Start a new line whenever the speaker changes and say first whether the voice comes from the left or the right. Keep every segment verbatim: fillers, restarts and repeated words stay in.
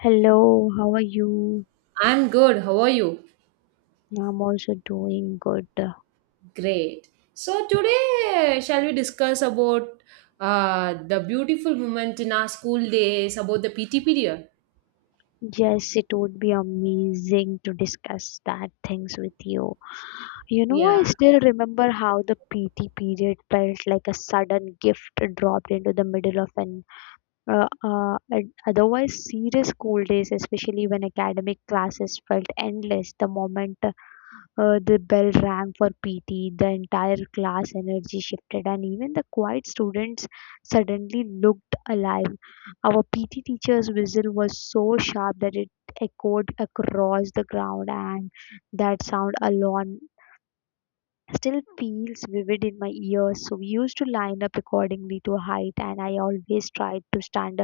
left: Hello, how are you?
right: I'm good. How are you?
left: I'm also doing good.
right: Great. So today, shall we discuss about uh, the beautiful moment in our school days, about the P T period?
left: Yes, it would be amazing to discuss that things with you. You know,
right: Yeah.
left: I still remember how the P T period felt like a sudden gift dropped into the middle of an uh, uh, an otherwise serious school days, especially when academic classes felt endless. The moment Uh, the bell rang for P T, the entire class energy shifted, and even the quiet students suddenly looked alive. Our P T teacher's whistle was so sharp that it echoed across the ground, and that sound alone still feels vivid in my ears. So we used to line up accordingly to height, and I always tried to stand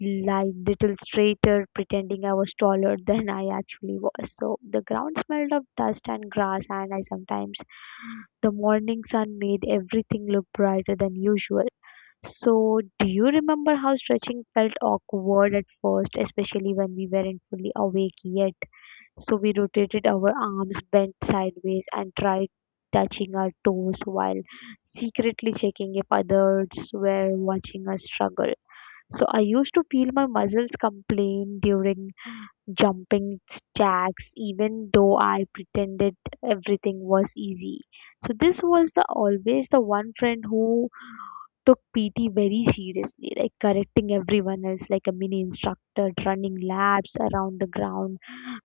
left: like little straighter, pretending I was taller than I actually was. So the ground smelled of dust and grass, and I sometimes the morning sun made everything look brighter than usual. So, do you remember how stretching felt awkward at first, especially when we weren't fully awake yet? So, we rotated our arms, bent sideways, and tried touching our toes while secretly checking if others were watching us struggle. So I used to feel my muscles complain during jumping jacks, even though I pretended everything was easy. So this was the always the one friend who took P T very seriously, like correcting everyone else like a mini instructor, running laps around the ground.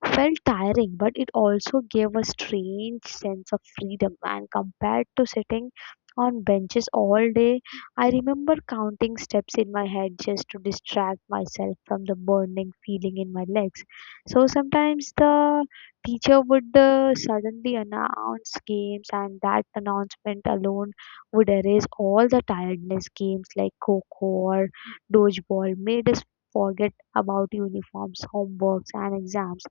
left: Felt tiring, but it also gave a strange sense of freedom. And compared to sitting on benches all day, I remember counting steps in my head just to distract myself from the burning feeling in my legs. So sometimes the teacher would uh, suddenly announce games, and that announcement alone would erase all the tiredness. Games like Coco or Dodgeball made us forget about uniforms, homeworks, and exams.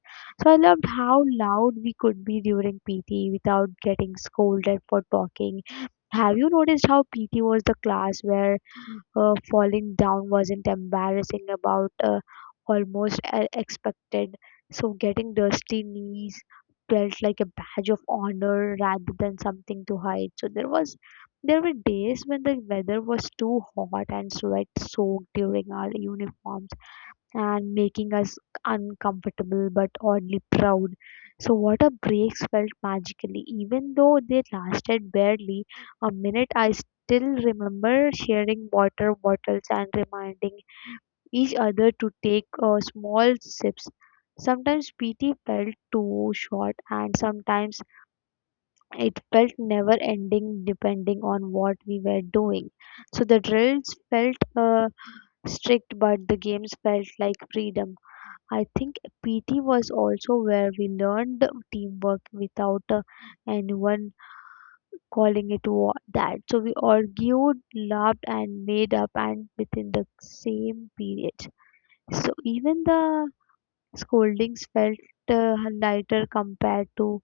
left: So I loved how loud we could be during P T without getting scolded for talking. Have you noticed how P T was the class where her falling down wasn't embarrassing about uh, almost uh, expected, so getting dusty knees felt like a badge of honor rather than something to hide. So there was there were days when the weather was too hot and sweat soaked during our uniform and making us uncomfortable but oddly proud. So, water breaks felt magically. Even though they lasted barely a minute, I still remember sharing water bottles and reminding each other to take uh, small sips. Sometimes P T felt too short, and sometimes it felt never ending depending on what we were doing. So the drills felt uh, strict, but the games felt like freedom. I think P T was also where we learned teamwork without uh, anyone calling it wa- that. So we argued, laughed, and made up, and within the same period. So even the scoldings felt uh, lighter compared to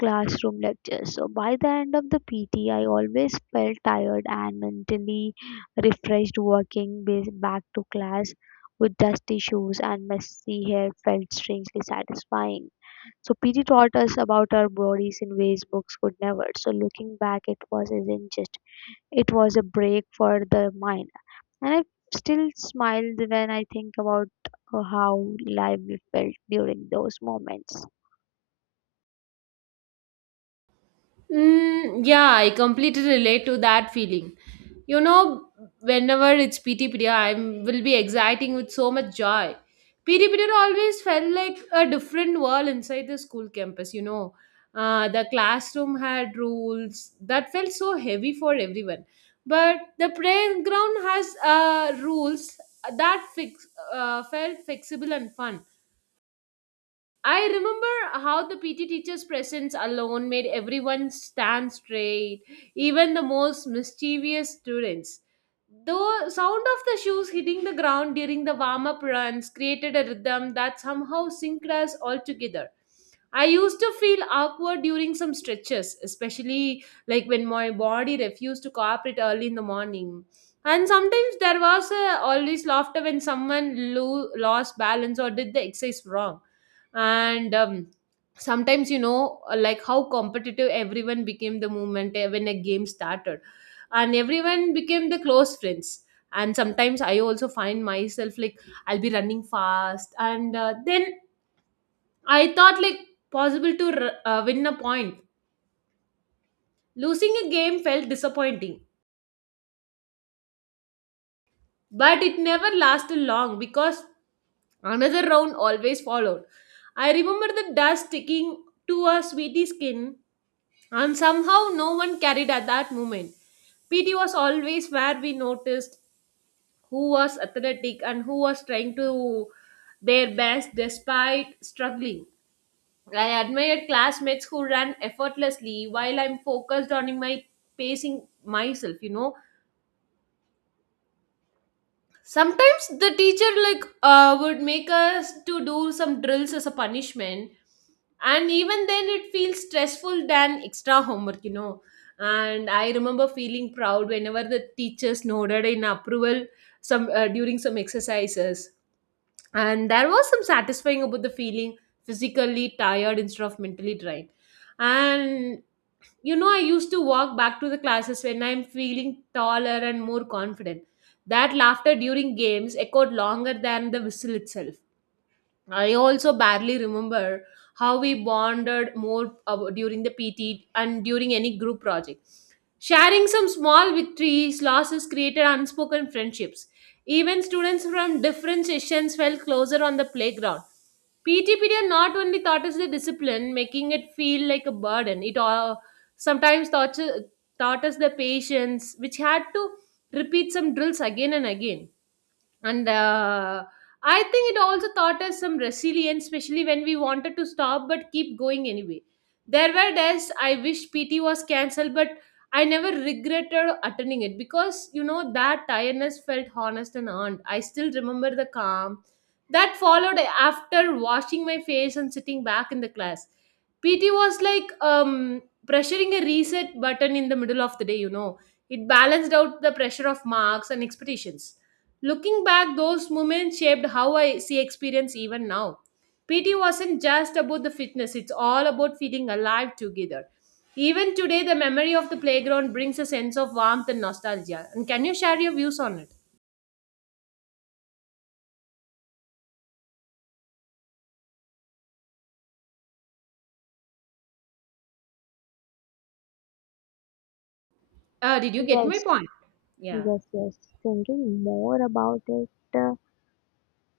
left: classroom lectures. So by the end of the P T, I always felt tired and mentally refreshed. Walking bas- back to class with dusty shoes and messy hair felt strangely satisfying. So P T taught us about our bodies in ways books could never. So looking back, it was isn't just it was a break for the mind, and I still smile when I think about uh, how lively felt during those moments.
right: Mm, yeah, I completely relate to that feeling. You know, whenever it's P T period, I will be exciting with so much joy. P T period always felt like a different world inside the school campus. You know, uh, the classroom had rules that felt so heavy for everyone, but the playground has uh, rules that fix, uh, felt flexible and fun. I remember how the P T teacher's presence alone made everyone stand straight, even the most mischievous students. The sound of the shoes hitting the ground during the warm up runs created a rhythm that somehow synced us all together. I used to feel awkward during some stretches, especially like when my body refused to cooperate early in the morning. And sometimes there was uh, always laughter when someone lo- lost balance or did the exercise wrong, and um, sometimes you know uh, like how competitive everyone became the moment uh, when a game started, and everyone became the close friends. And sometimes I also find myself like I'll be running fast, and uh, then I thought like possible to r- uh, win a point. Losing a game felt disappointing, but it never lasted long because another round always followed. I remember the dust sticking to a sweetie skin, and somehow no one carried at that moment. P T was always where we noticed who was athletic and who was trying to their best despite struggling. I admired classmates who ran effortlessly while I'm focused on my pacing myself, you know. Sometimes the teacher like uh, would make us to do some drills as a punishment, and even then it feels stressful than extra homework, you know. And I remember feeling proud whenever the teachers nodded in approval, some uh, during some exercises, and there was some satisfying about the feeling physically tired instead of mentally drained. And you know, I used to walk back to the classes when I'm feeling taller and more confident. That laughter during games echoed longer than the whistle itself. I also barely remember how we bonded more ab- during the P T and during any group project. Sharing some small victories, losses created unspoken friendships. Even students from different sessions felt closer on the playground. P T period not only taught us the discipline, making it feel like a burden, it all, sometimes taught, taught us the patience, which had to repeat some drills again and again. And uh, I think it also taught us some resilience, especially when we wanted to stop but keep going anyway. There were days I wish PT was cancelled, but I never regretted attending it because you know that tiredness felt honest and earned. I still remember the calm that followed after washing my face and sitting back in the class. PT was like um pressuring a reset button in the middle of the day, you know. It balanced out the pressure of marks and expectations. Looking back, those moments shaped how I see experience even now. PT wasn't just about the fitness, it's all about feeling alive together. Even today, the memory of the playground brings a sense of warmth and nostalgia. And can you share your views on it? Uh, did you get my
left: Yes,
right: point? Yeah.
left: Yes, yes. Thinking more about it, uh,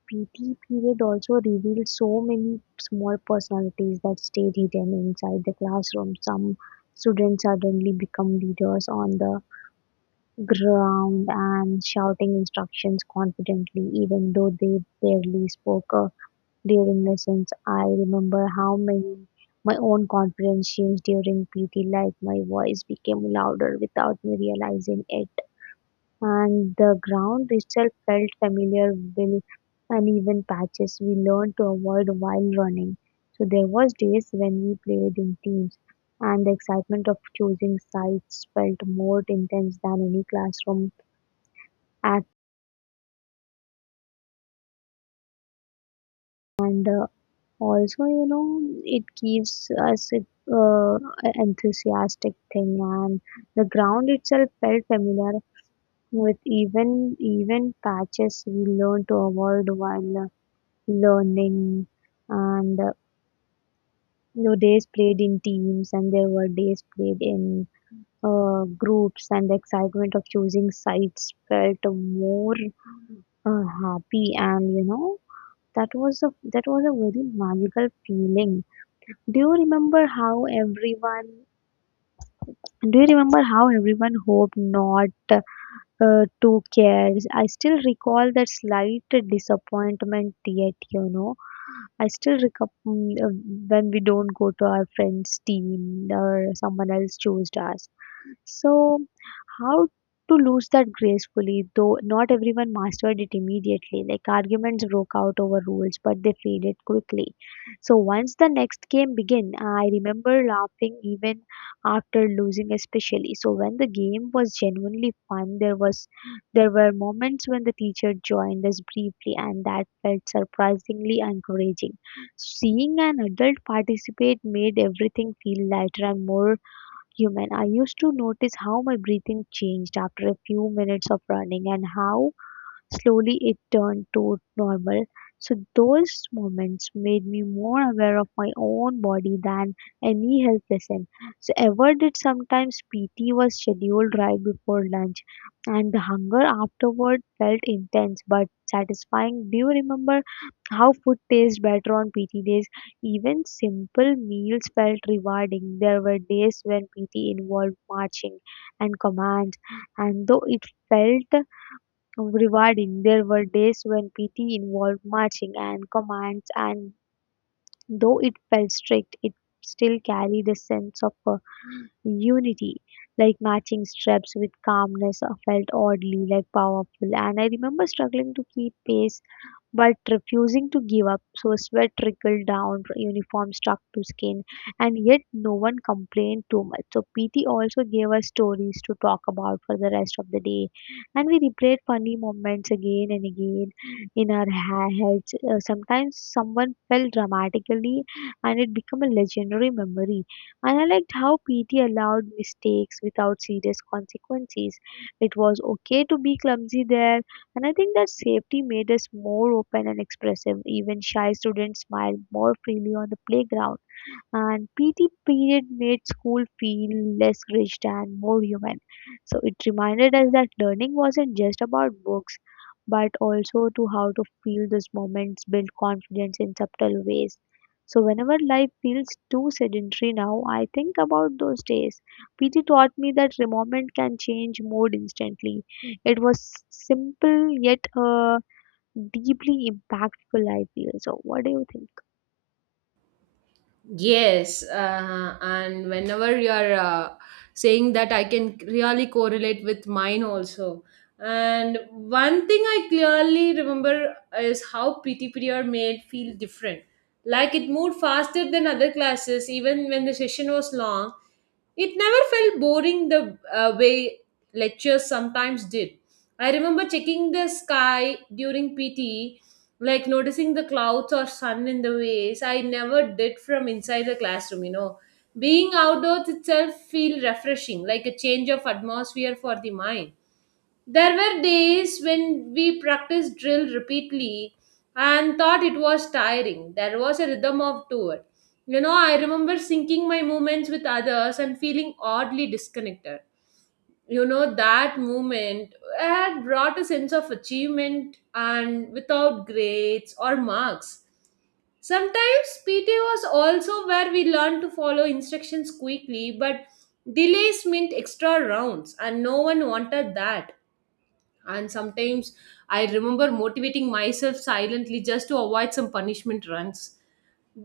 left: P T period also revealed so many small personalities that stayed hidden inside the classroom. Some students suddenly become leaders on the ground and shouting instructions confidently, even though they barely spoke uh, during lessons. I remember how many my own confidence changed during P T, like my voice became louder without me realizing it, and the ground itself felt familiar with uneven patches we learned to avoid while running. So there was days when we played in teams, and the excitement of choosing sites felt more intense than any classroom act. And uh, Also, you know, it gives us a uh, a enthusiastic thing. And the ground itself felt familiar with even even patches we learned to avoid while learning. And uh, You know, days played in teams, and there were days played in uh, groups, and the excitement of choosing sites felt more uh, happy. And you know, that was a that was a very magical feeling. do you remember how everyone do you remember how everyone hoped not uh, two cares. I still recall that slight disappointment, yet, you know. I still recall mm, uh, when we don't go to our friend's team or someone else chose us. So how to lose that gracefully, though not everyone mastered it immediately. Like arguments broke out over rules, but they faded quickly. So once the next game began, I remember laughing even after losing, especially. So when the game was genuinely fun, there was there were moments when the teacher joined us briefly, and that felt surprisingly encouraging. Seeing an adult participate made everything feel lighter and more human. I used to notice how my breathing changed after a few minutes of running and how slowly it turned to normal, so those moments made me more aware of my own body than any health lesson. So ever did sometimes P T was scheduled right before lunch and the hunger afterward felt intense but satisfying. Do you remember how food tastes better on P T days? Even simple meals felt rewarding. There were days when P T involved marching and commands and though it felt rewarding. There were days when P T involved marching and commands, and though it felt strict, it still carried a sense of uh, unity. Like matching steps with calmness uh, felt oddly like powerful, and I remember struggling to keep pace but refusing to give up, so sweat trickled down uniform stuck to skin, and yet no one complained too much. So P T also gave us stories to talk about for the rest of the day, and we replayed funny moments again and again in our ha- heads. Uh, sometimes someone fell dramatically, and it became a legendary memory. And I liked how P T allowed mistakes without serious consequences. It was okay to be clumsy there, and I think that safety made us more open and expressive. Even shy students smiled more freely on the playground, and P T period made school feel less rigid and more human. So it reminded us that learning wasn't just about books, but also to how to feel those moments, build confidence in subtle ways. So whenever life feels too sedentary now, I think about those days. P T taught me that the moment can change mood instantly. It was simple yet uh, deeply impactful. I feel so. What do you think?
right: Yes, uh, and whenever you're uh, saying that, I can really correlate with mine also. And one thing I clearly remember is how P T period made feel different. Like it moved faster than other classes, even when the session was long. It never felt boring the uh, way lectures sometimes did. I remember checking the sky during P T, like noticing the clouds or sun in the ways I never did from inside the classroom, you know. Being outdoors itself feel refreshing, like a change of atmosphere for the mind. There were days when we practiced drill repeatedly and thought it was tiring. There was a rhythm of to it. You know, I remember syncing my movements with others and feeling oddly disconnected. You know, that moment had brought a sense of achievement and without grades or marks. Sometimes P T was also where we learned to follow instructions quickly, but delays meant extra rounds, and no one wanted that. And sometimes I remember motivating myself silently just to avoid some punishment runs.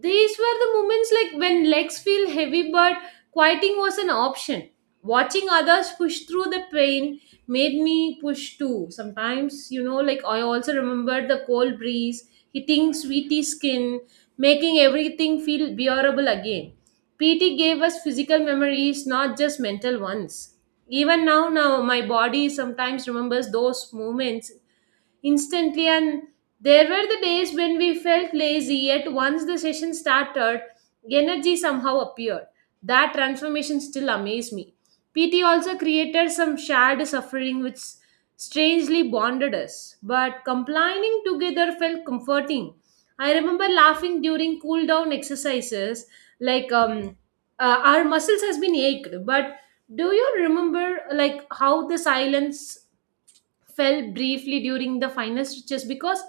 right: These were the moments like when legs feel heavy, but quieting was an option. Watching others push through the pain made me push too. Sometimes, you know, like I also remembered the cold breeze hitting sweetie skin, making everything feel bearable again. P T gave us physical memories, not just mental ones. Even now, now my body sometimes remembers those moments instantly. And there were the days when we felt lazy, yet once the session started, energy somehow appeared. That transformation still amazed me. PT also created some shared suffering which strangely bonded us, but complaining together felt comforting. I remember laughing during cool down exercises, like um uh, our muscles has been ached. But do you remember like how the silence fell briefly during the final stretches, because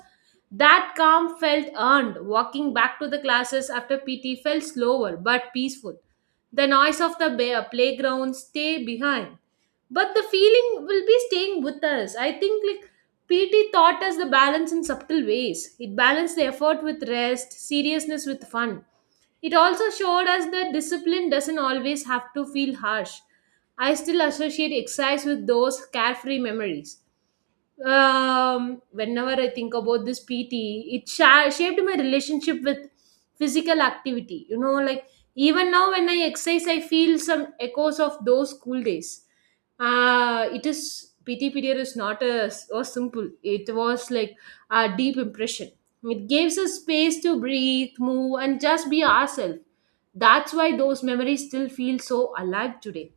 right: that calm felt earned. Walking back to the classes after P T felt slower but peaceful. The noise of the ba- playground stay behind, but the feeling will be staying with us. I think like P T taught us the balance in subtle ways. It balanced the effort with rest, seriousness with fun. It also showed us that discipline doesn't always have to feel harsh. I still associate exercise with those carefree memories. Um, whenever I think about this P T, it sha- shaped my relationship with physical activity. You know, like even now when I exercise, I feel some echoes of those school days. Uh, it is P T period is not a so simple. It was like a deep impression. It gives us space to breathe, move, and just be ourselves. That's why those memories still feel so alive today.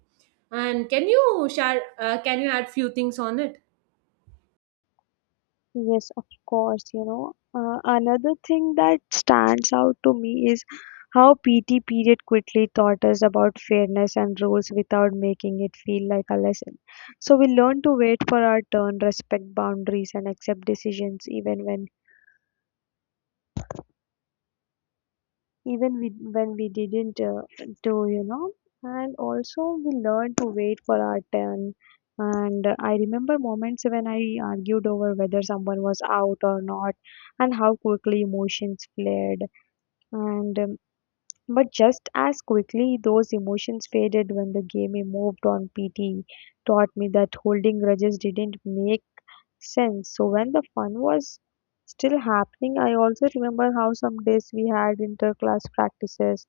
right: And can you share? Uh, can you add few things on it?
left: Yes, of course, you know. Uh, another thing that stands out to me is how P T period quickly taught us about fairness and rules without making it feel like a lesson. So we learn to wait for our turn, respect boundaries, and accept decisions even when even we, when we didn't uh, do, you know. And also, we learned to wait for our turn. And uh, I remember moments when I argued over whether someone was out or not, and how quickly emotions flared. And um, But just as quickly, those emotions faded when the game moved on. P T taught me that holding grudges didn't make sense. So when the fun was still happening, I also remember how some days we had inter-class practices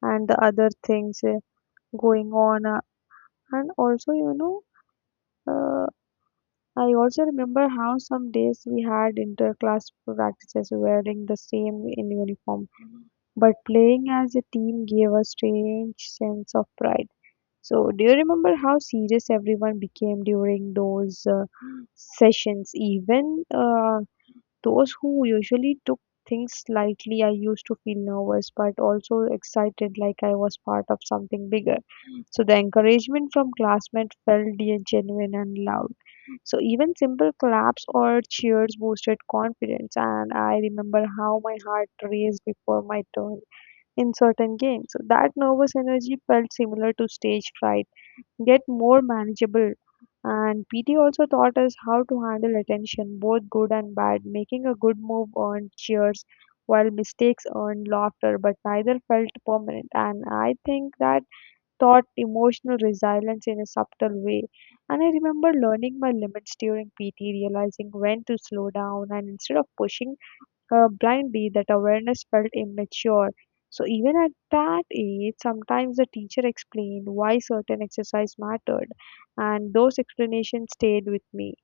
left: and the other things uh, going on. Uh, And also, you know, uh, I also remember how some days we had inter-class practices wearing the same in uniform, but playing as a team gave a strange sense of pride. So, do you remember how serious everyone became during those uh, sessions? Even uh, those who usually took things lightly, I used to feel nervous but also excited like I was part of something bigger. So the encouragement from classmates felt de- genuine and loud. So even simple claps or cheers boosted confidence, and I remember how my heart raced before my turn in certain games. So that nervous energy felt similar to stage fright get more manageable. And P T also taught us how to handle attention, both good and bad. Making a good move earned cheers, while mistakes earned laughter, but neither felt permanent. And I think that taught emotional resilience in a subtle way. And I remember learning my limits during P T, realizing when to slow down, and instead of pushing uh, blindly, that awareness felt immature. So even at that age, sometimes the teacher explained why certain exercise mattered, and those explanations stayed with me.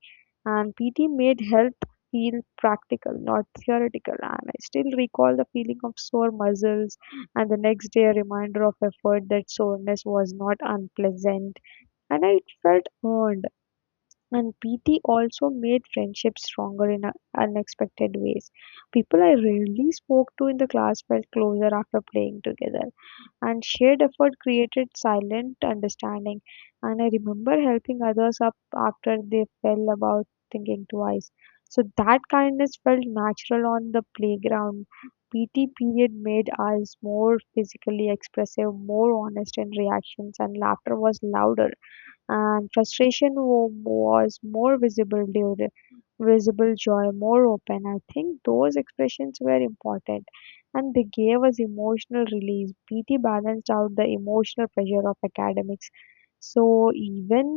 left: And P T made health feel practical, not theoretical. And I still recall the feeling of sore muscles, and the next day a reminder of effort that soreness was not unpleasant, and I felt earned. And P T also made friendships stronger in a- unexpected ways. People I rarely spoke to in the class felt closer after playing together, and shared effort created silent understanding. And I remember helping others up after they fell about thinking twice. So that kindness felt natural on the playground. P T period made us more physically expressive, more honest in reactions, and laughter was louder and frustration wa- was more visible during visible joy more open. I think those expressions were important and they gave us emotional release. PT balanced out the emotional pressure of academics, so even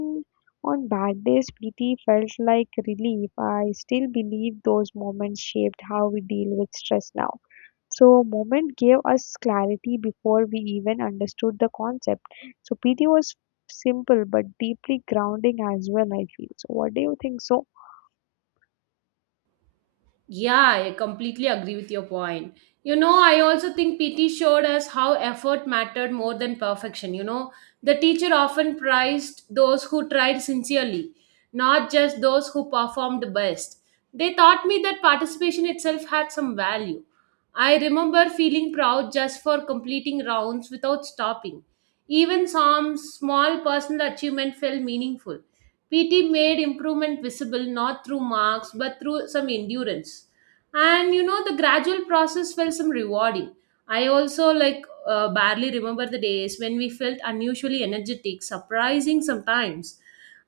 left: on bad days PT felt like relief. I still believe those moments shaped how we deal with stress now. So moment gave us clarity before we even understood the concept. So P T was simple but deeply grounding as well, I feel. So what do you think? So
right: Yeah, I completely agree with your point. You know, I also think P T showed us how effort mattered more than perfection. You know, the teacher often prized those who tried sincerely, not just those who performed best. They taught me that participation itself had some value. I remember feeling proud just for completing rounds without stopping. Even some small personal achievement felt meaningful. P T made improvement visible not through marks but through some endurance. And you know, the gradual process felt some rewarding. I also like uh, barely remember the days when we felt unusually energetic, surprising sometimes.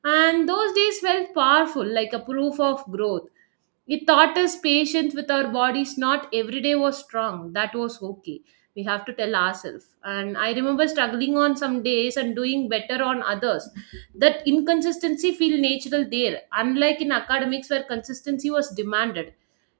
right: And those days felt powerful, like a proof of growth. It taught us patience with our bodies. Not every day was strong, that was okay, we have to tell ourselves. And I remember struggling on some days and doing better on others. That inconsistency feel natural there, unlike in academics where consistency was demanded.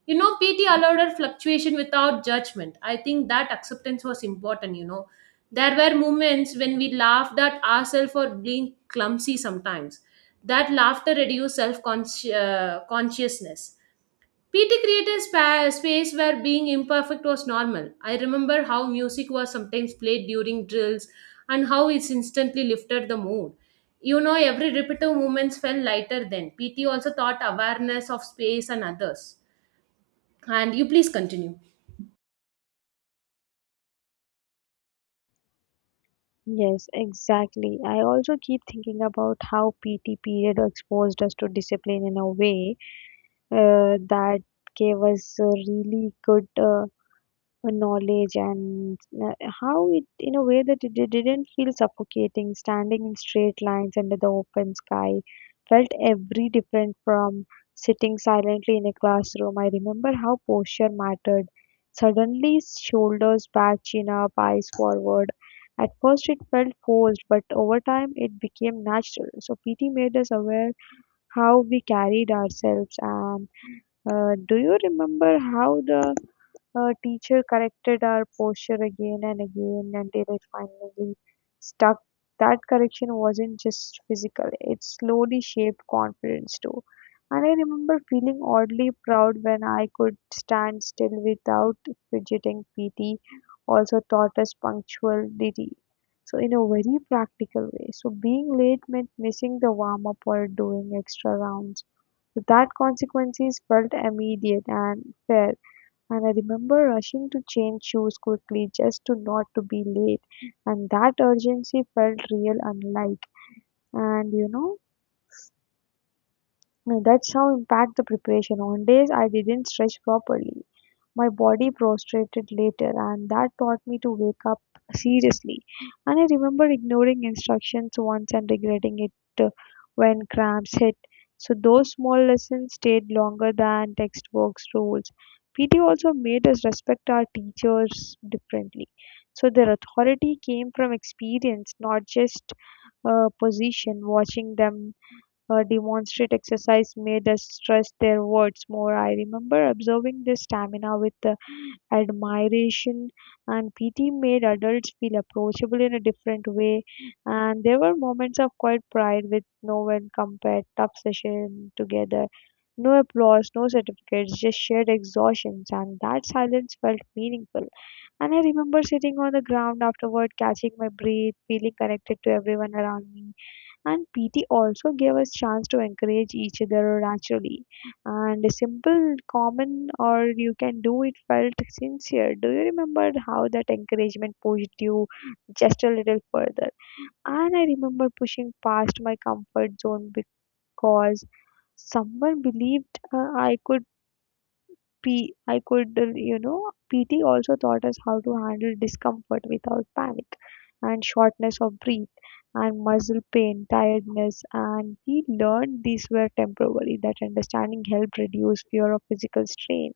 right: You know, PT allowed her fluctuation without judgment. I think that acceptance was important, you know. There were moments when we laughed at ourselves for being clumsy sometimes. That laughter reduced self-consciousness. P T created spa- space where being imperfect was normal. I remember how music was sometimes played during drills and how it instantly lifted the mood. You know, every repetitive movements felt lighter then. P T also taught awareness of space and others. And you please continue.
left: yes, exactly. I also keep thinking about how P T period exposed us to discipline in a way uh, that gave us a really good uh, uh, knowledge and uh, how it, in a way, that it it didn't feel suffocating. Standing in straight lines under the open sky felt every different from sitting silently in a classroom. I remember how posture mattered suddenly, shoulders back, chin up, eyes forward. At first it felt forced, but over time it became natural. So PT made us aware how we carried ourselves, and uh, do you remember how the her teacher corrected our posture again and again until it finally stuck? That correction wasn't just physical, it slowly shaped confidence too. And I remember feeling oddly proud when I could stand still without fidgeting. P T also taught us punctuality, so in a very practical way. So being late meant missing the warm up or doing extra rounds. So that consequences felt immediate and fair, and I remember rushing to change shoes quickly just to not to be late, and that urgency felt real, unlike, and you know, that's how impact the preparation on days I didn't stretch properly. My body prostrated later, and that taught me to wake up seriously. And I remember ignoring instructions once and regretting it uh, when cramps hit. So those small lessons stayed longer than textbooks rules. P T also made us respect our teachers differently. So their authority came from experience, not just uh, position. Watching them uh, demonstrate exercise made us trust their words more. I remember observing their stamina with uh, admiration, and P T made adults feel approachable in a different way. And there were moments of quiet pride with no one compared, tough session together, no applause, no certificates, just shared exhaustions, and that silence felt meaningful. And I remember sitting on the ground afterward, catching my breath, feeling connected to everyone around me. And PT also gave us chance to encourage each other naturally, and a simple common or you can do it felt sincere. Do you remember how that encouragement pushed you just a little further? And I remember pushing past my comfort zone because someone believed uh, I could P I could, uh, you know, P T also taught us how to handle discomfort without panic, and shortness of breath, and muscle pain, tiredness. And we learned these were temporary. That understanding helped reduce fear of physical strain.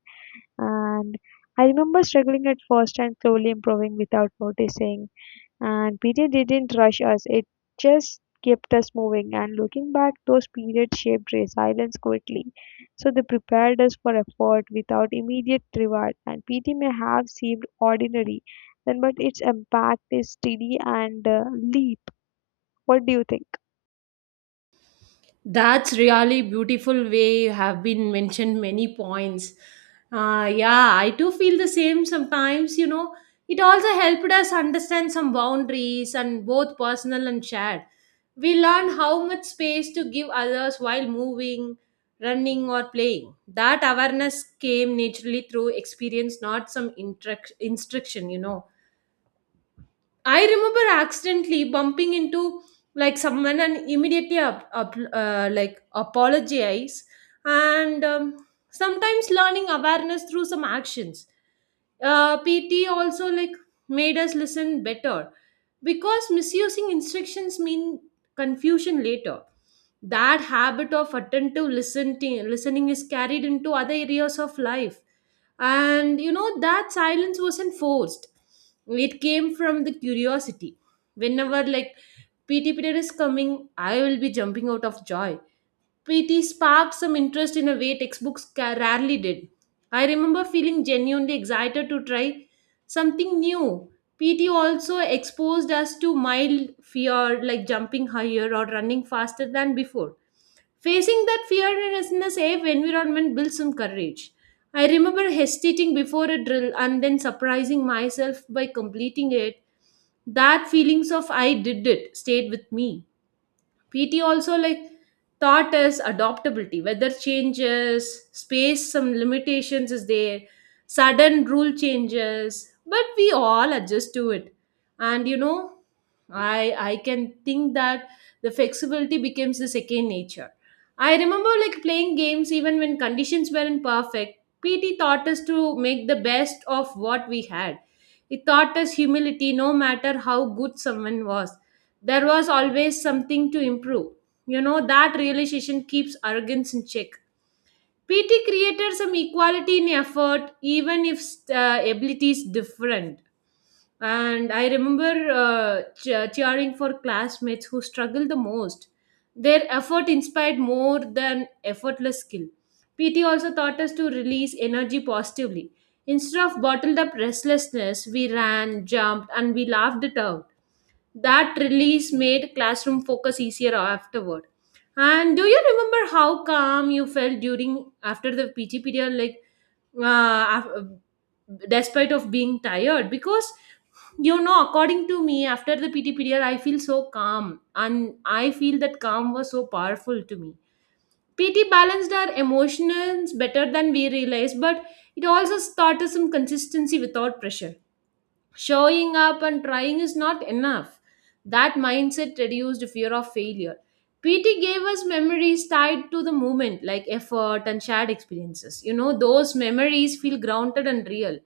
left: And I remember struggling at first and slowly improving without noticing. And period didn't rush us, it just kept us moving. And looking back, those periods shaped resilience quickly. So they prepared us for effort without immediate reward. And P T may have seemed ordinary then, but its impact is steady and uh, leap. What do you think?
right: That's really beautiful way you have been mentioned many points. Uh, yeah, I too feel the same sometimes, you know. It also helped us understand some boundaries and both personal and shared. We learn how much space to give others while moving, running or playing. That awareness came naturally through experience, not some instruc- instruction, you know. I remember accidentally bumping into like someone and immediately up, up uh, like apologize, and um, sometimes learning awareness through some actions. Uh, P T also like made us listen better because misusing instructions mean confusion later. That habit of attentive listening listening is carried into other areas of life. And you know, that silence wasn't forced. It came from the curiosity. Whenever like P T period is coming, I will be jumping out of joy. P T sparked some interest in a way textbooks ca- rarely did. I remember feeling genuinely excited to try something new. P T also exposed us to mild fear like jumping higher or running faster than before. Facing that fear in a safe environment builds some courage. I remember hesitating before a drill and then surprising myself by completing it. That feelings of I did it stayed with me. P T also like taught us adaptability, weather changes, space, some limitations is there, sudden rule changes, but we all adjust to it. And you know, I I can think that the flexibility becomes the second nature. I remember like playing games even when conditions weren't perfect. P T taught us to make the best of what we had. It taught us humility. No matter how good someone was, there was always something to improve. You know, that realization keeps arrogance in check. P T created some equality in effort, even if uh, abilities different. And I remember uh, ch- cheering for classmates who struggled the most. Their effort inspired more than effortless skill. P T also taught us to release energy positively. Instead of bottled up restlessness, we ran, jumped, and we laughed it out. That release made classroom focus easier afterward. And do you remember how calm you felt during after the P T period, like uh, af- despite of being tired? Because you know, according to me, after the P T period, I feel so calm, and I feel that calm was so powerful to me. P T balanced our emotions better than we realized, but it also taught us some consistency without pressure. Showing up and trying is not enough. That mindset reduced fear of failure. P T gave us memories tied to the moment, like effort and shared experiences. You know, those memories feel grounded and real.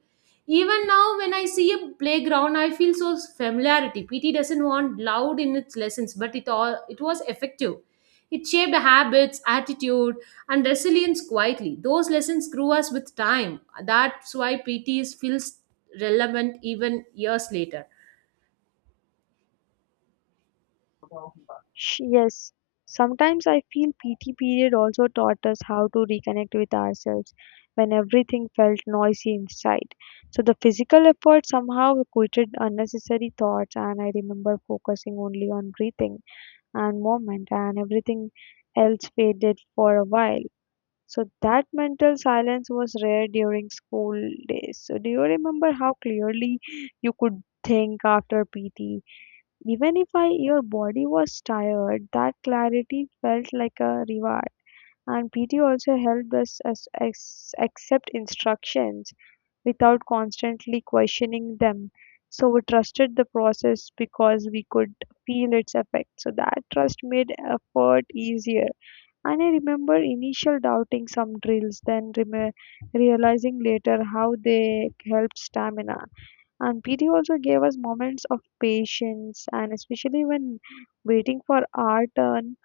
right: Even now, when I see a playground, I feel so familiarity. P T doesn't want loud in its lessons, but it all it was effective. It shaped habits, attitude, and resilience quietly. Those lessons grew us with time. That's why P T is- feels relevant even years later.
left: Sh- Yes, sometimes I feel P T period also taught us how to reconnect with ourselves when everything felt noisy inside. So the physical effort somehow quieted unnecessary thoughts, and I remember focusing only on breathing and movement, and everything else faded for a while. So that mental silence was rare during school days. So do you remember how clearly you could think after P T? Even if I, your body was tired, that clarity felt like a reward. And P T also helped us as- as- accept instructions without constantly questioning them. So we trusted the process because we could feel its effect. So that trust made effort easier. And I remember initial doubting some drills, then reme realizing later how they helped stamina. And P D also gave us moments of patience, and especially when waiting for our turn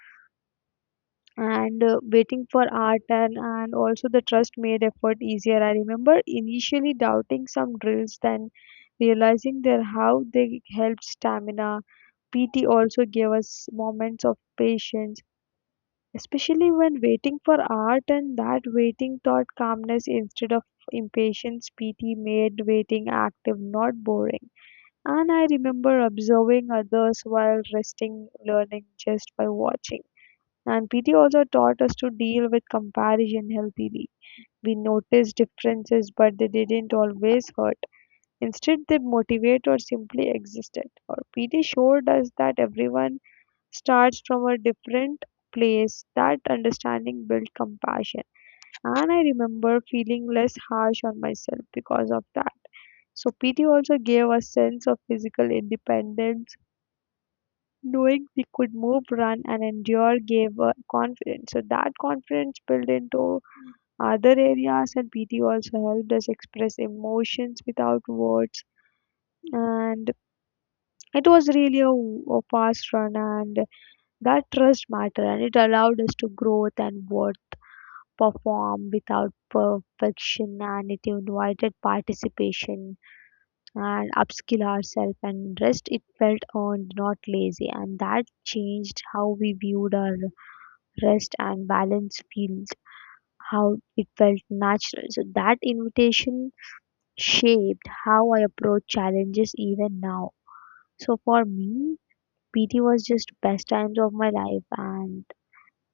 left: and uh, waiting for our turn, and also the trust made effort easier. I remember initially doubting some drills, then realizing their how they helped stamina. P T also gave us moments of patience, especially when waiting for art, and that waiting taught calmness instead of impatience. P T made waiting active, not boring, and I remember observing others while resting, learning just by watching. And P T also taught us to deal with comparison healthily. We noticed differences, but they didn't always hurt. Instead, they motivate or simply existed. Or P T showed us that everyone starts from a different place. That understanding built compassion. And I remember feeling less harsh on myself because of that. So P T also gave a sense of physical independence, knowing we could move, run, and endure gave uh, confidence. So that confidence built into other areas, and P T also helped us express emotions without words. And it was really a, a fast run, and that trust mattered, and it allowed us to growth and work, perform without perfection, and it invited participation and upskill ourselves. And rest it felt earned, not lazy, and that changed how we viewed our rest and balance field, how it felt natural. So that invitation shaped how I approach challenges even now. So for me, PT was just best times of my life. And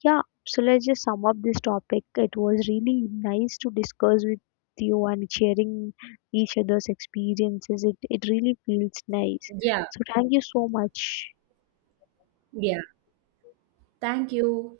left: yeah, so let's just sum up this topic. It was really nice to discuss with you and sharing each other's experiences. It it really feels nice.
right: Yeah,
left: So thank you so much.
right: yeah. Thank you.